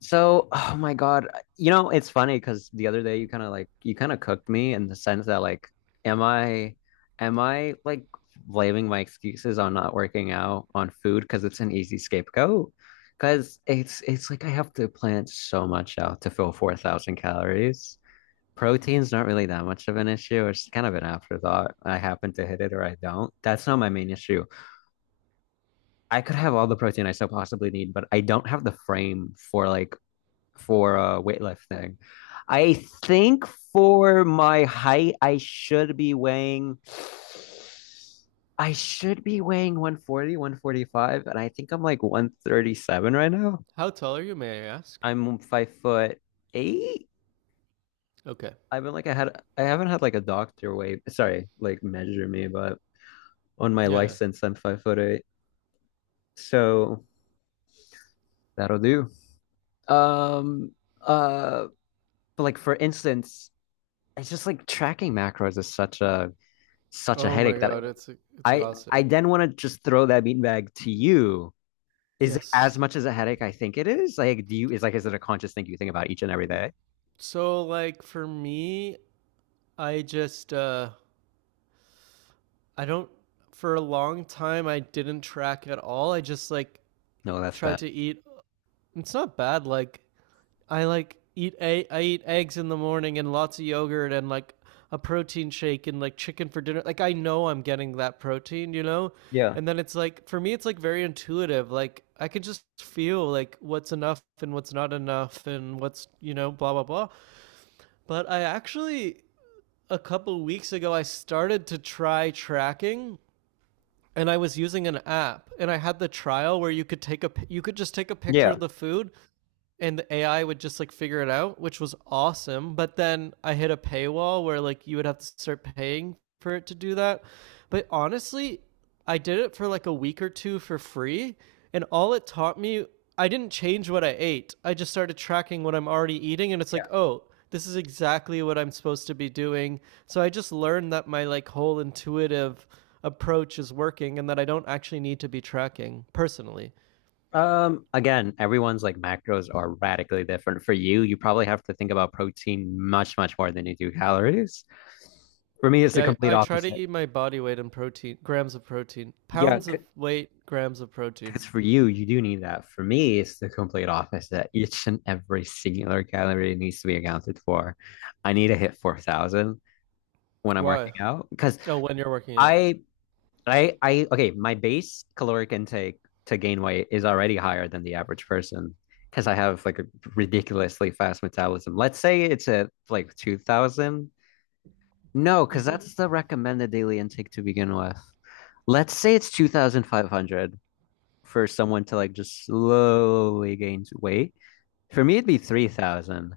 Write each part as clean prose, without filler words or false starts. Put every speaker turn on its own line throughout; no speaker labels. So, oh my God, it's funny because the other day you kind of cooked me in the sense that like, am I, am I like blaming my excuses on not working out on food because it's an easy scapegoat? Because it's like I have to plan so much out to fill 4,000 calories. Protein's not really that much of an issue. It's kind of an afterthought. I happen to hit it or I don't. That's not my main issue. I could have all the protein I so possibly need, but I don't have the frame for weightlifting. I think for my height, I should be weighing 140, 145, and I think I'm like 137 right now.
How tall are you, may I ask?
I'm 5 foot eight.
Okay.
I've been like I had I haven't had like a doctor weigh, sorry, like measure me, but on my
Yeah.
license I'm 5 foot eight. So that'll do. Um uh but like for instance, it's just like tracking macros is such a
Oh my
headache that
god, it's
I
exhausting.
then want to just throw that beanbag to you. Is it as
Yes.
much as a headache I think it is? Like, is it a conscious thing you think about each and every day?
So like for me, I just I don't for a long time I didn't track at all. I just like
No, that's
tried
bad.
to eat. It's not bad. Like, I eat eggs in the morning and lots of yogurt and like a protein shake and like chicken for dinner. Like, I know I'm getting that protein, you know?
Yeah.
And then it's like for me it's like very intuitive. Like, I could just feel like what's enough and what's not enough and what's, blah blah blah. But I actually, a couple weeks ago, I started to try tracking, and I was using an app, and I had the trial where you could just take a picture
Yeah.
of the food, and the AI would just like figure it out, which was awesome. But then I hit a paywall where like you would have to start paying for it to do that. But honestly, I did it for like a week or two for free, and all it taught me, I didn't change what I ate. I just started tracking what I'm already eating, and it's
Yeah.
like, oh, this is exactly what I'm supposed to be doing. So I just learned that my like whole intuitive approach is working, and that I don't actually need to be tracking personally.
Again, everyone's like macros are radically different. For you, you probably have to think about protein much, much more than you do calories. For me, it's the
Yeah, I,
complete
I try to
opposite.
eat my body weight in protein, grams of protein,
Yeah.
pounds of weight, grams of
Because
protein.
for you, you do need that. For me, it's the complete opposite. Each and every singular calorie needs to be accounted for. I need to hit 4,000 when I'm
Why?
working out because
Oh, when you're working out.
I, okay, my base caloric intake to gain weight is already higher than the average person because I have like a ridiculously fast metabolism. Let's say it's at like 2,000. No, because
Mm-hmm.
that's the recommended daily intake to begin with. Let's say it's 2,500 for someone to like just slowly gain weight. For me, it'd be 3,000.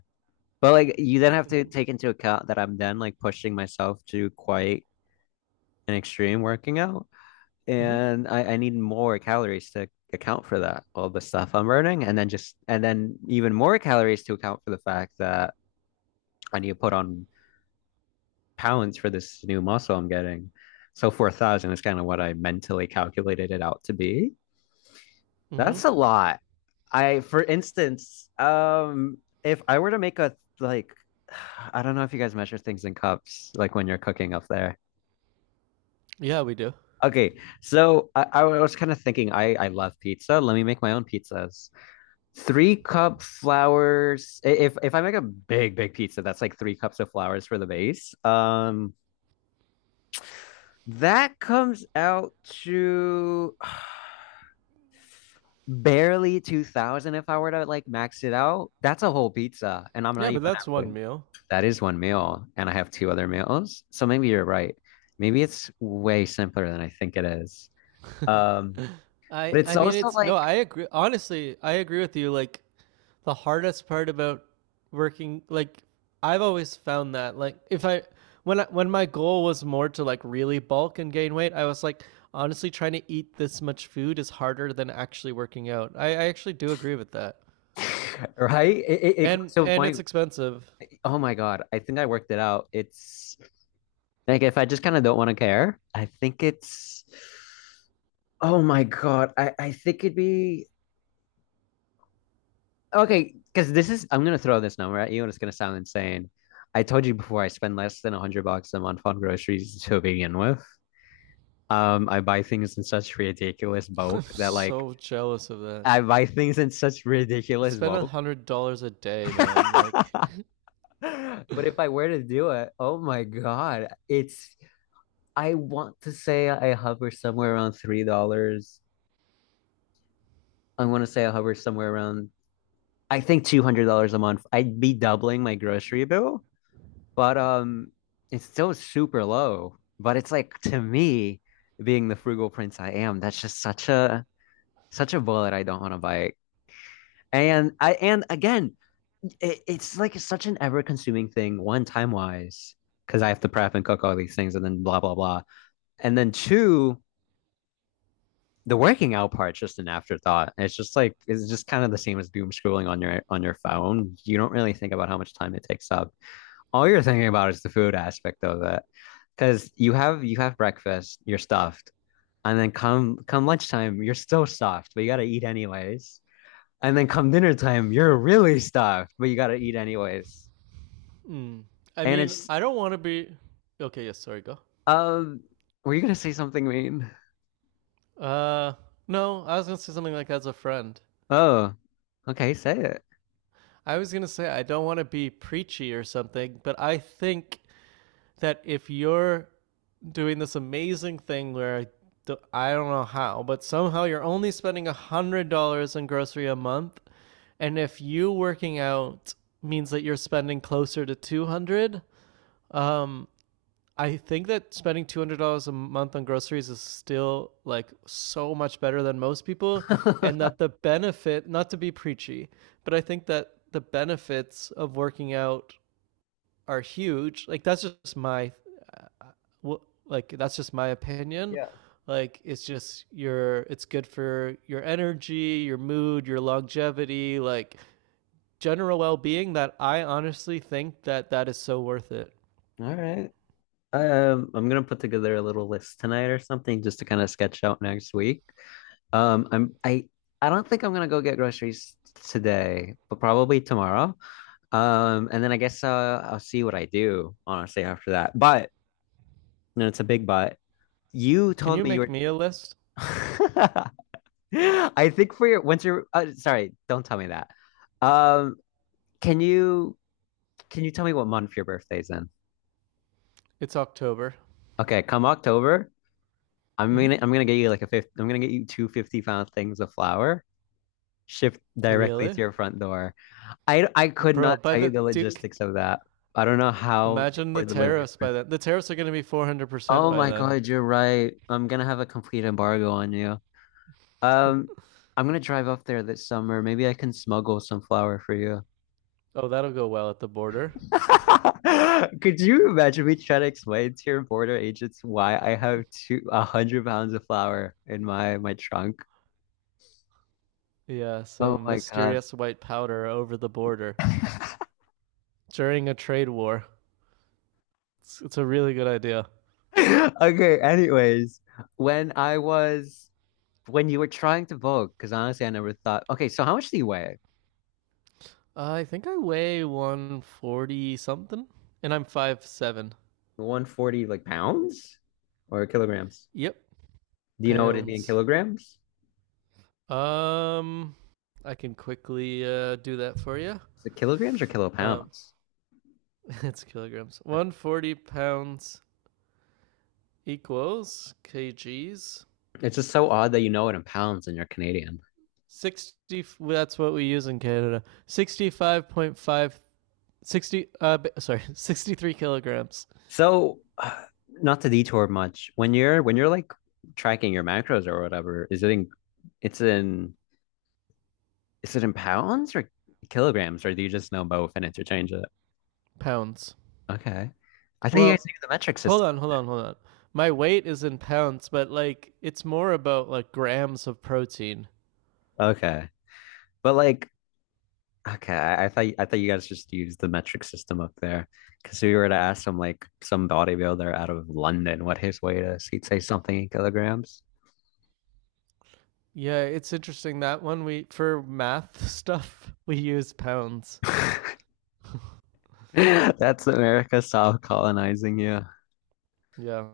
But like you then have to
Mm-hmm.
take into account that I'm then like pushing myself to quite an extreme working out.
Mm-hmm.
And I need more calories to account for that, all the stuff I'm burning. And then just, and then even more calories to account for the fact that I need to put on pounds for this new muscle I'm getting. So 4,000 is kind of what I mentally calculated it out to be.
Mm-hmm.
That's a lot. I, for instance, if I were to make a like, I don't know if you guys measure things in cups, like when you're cooking up there.
Yeah, we do.
Okay, so I was kind of thinking, I love pizza. Let me make my own pizzas. Three cup flours. If I make a big pizza, that's like 3 cups of flours for the base. That comes out to barely 2,000. If I were to like max it out, that's a whole pizza, and I'm not
Yeah, but
even
that's one
halfway.
meal.
That is one meal, and I have two other meals. So maybe you're right. Maybe it's way simpler than I think it is. Um,
I
but it's
I mean
also
it's, no,
like,
I agree, honestly I agree with you. Like, the hardest part about working, like, I've always found that, like, if I when I, when my goal was more to like really bulk and gain weight, I was like honestly trying to eat this much food is harder than actually working out. I actually do agree with that.
right? It comes
And
to a
and it's
point.
expensive.
Oh my God, I think I worked it out. It's like if I just kind of don't want to care, I think it's, oh my God, I think it'd be okay. Because this is, I'm going to throw this number at you and it's going to sound insane. I told you before I spend less than 100 bucks a month on groceries to begin with. I buy things in such ridiculous
I'm
bulk that like
so jealous of that.
I buy things in such
I
ridiculous
spend a
bulk.
hundred dollars a day, man. Like,
But if I were to do it, oh my God, it's I want to say I hover somewhere around $3. I want to say I hover somewhere around I think $200 a month. I'd be doubling my grocery bill, but it's still super low. But it's like to me, being the frugal prince I am, that's just such a bullet I don't want to bite. And again, it's like it's such an ever-consuming thing. One, time-wise, because I have to prep and cook all these things, and then blah blah blah. And then two, the working out part's just an afterthought. It's just like it's just kind of the same as doom scrolling on your phone. You don't really think about how much time it takes up. All you're thinking about is the food aspect of it, because you have breakfast, you're stuffed, and then come lunchtime, you're still stuffed, but you got to eat anyways. And then come dinner time, you're really stuffed, but you gotta eat anyways.
mm. I
And
mean,
it's
I don't want to be. Okay, yes, sorry, go.
um, were you gonna say something mean?
Uh, no, I was gonna say something like as a friend.
Oh, okay, say it.
I was gonna say I don't want to be preachy or something, but I think that if you're doing this amazing thing where I don't know how, but somehow you're only spending $100 on grocery a month, and if you working out means that you're spending closer to 200, um, I think that spending $200 a month on groceries is still like so much better than most people, and that the benefit, not to be preachy, but I think that the benefits of working out are huge. Uh, like that's just my opinion.
Yeah.
Like it's good for your energy, your mood, your longevity, like general well-being. That I honestly think that that is so worth it.
All right. I'm gonna put together a little list tonight or something just to kind of sketch out next week. Um, I'm I I don't think I'm gonna go get groceries today, but probably tomorrow. And then I guess I'll see what I do honestly after that. But no, it's a big but. You
Can
told
you
me you
make
were.
me a list?
I think for your winter, sorry, don't tell me that. Um, can you can you tell me what month your birthday's in?
It's October.
Okay, come October,
Hmm.
I'm gonna get you like a fifth. I'm gonna get you two 50-pound things of flour shipped directly to
Really?
your front door. I could
Bro,
not
by
tell you
the
the
Duke,
logistics of that. I don't know how your
imagine the
poor delivery
tariffs by
person.
then. The tariffs are going to be 400%
Oh
by
my
then.
God, you're right. I'm gonna have a complete embargo on you. Um, I'm gonna drive up there this summer. Maybe I can smuggle some flour for you.
Oh, that'll go well at the border.
Could you imagine me trying to explain to your border agents why I have two 100 pounds of flour in my trunk?
Yeah,
Oh
some
my God.
mysterious white powder over the border during a trade war. It's a really good idea.
Okay, anyways, when I was when you were trying to vote, because honestly I never thought okay, so how much do you weigh?
I think I weigh 140 something, and I'm 5'7".
140 like pounds or kilograms?
Yep,
Do you know what it'd be in
pounds.
kilograms?
Um, I can quickly do that for you.
Is it kilograms or
Um,
kilopounds?
it's kilograms. 140 pounds equals kgs,
It's just so odd that you know it in pounds and you're Canadian.
60. Well, that's what we use in Canada. 65.5, 60. Sorry, 63 kilograms.
So, not to detour much, when you're like tracking your macros or whatever, it's in is it in pounds or kilograms or do you just know both and interchange it?
Pounds.
Okay. I thought you
Well,
guys use the metric
hold
system.
on, hold on, hold on. My weight is in pounds, but like it's more about like grams of protein.
Okay. But like okay, I thought you guys just use the metric system up there. Cause if we were to ask some like some bodybuilder out of London what his weight is, he'd say something in kilograms.
Yeah, it's interesting that one, we for math stuff, we use pounds.
That's America soft colonizing you.
Yeah,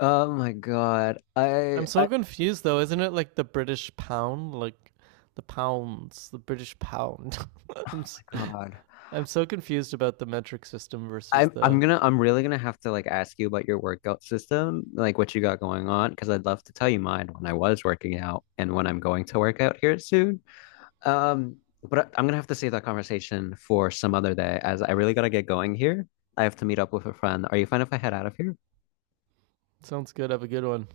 Oh my God. I,
I'm
I,
so
oh
confused though. Isn't it like the British pound? Like, the British pound. I'm
my
s-
God.
I'm so confused about the metric system versus the.
I'm really gonna have to like ask you about your workout system, like what you got going on, because I'd love to tell you mine when I was working out and when I'm going to work out here soon. Um, but I'm gonna have to save that conversation for some other day, as I really gotta get going here. I have to meet up with a friend. Are you fine if I head out of here?
Sounds good. Have a good one.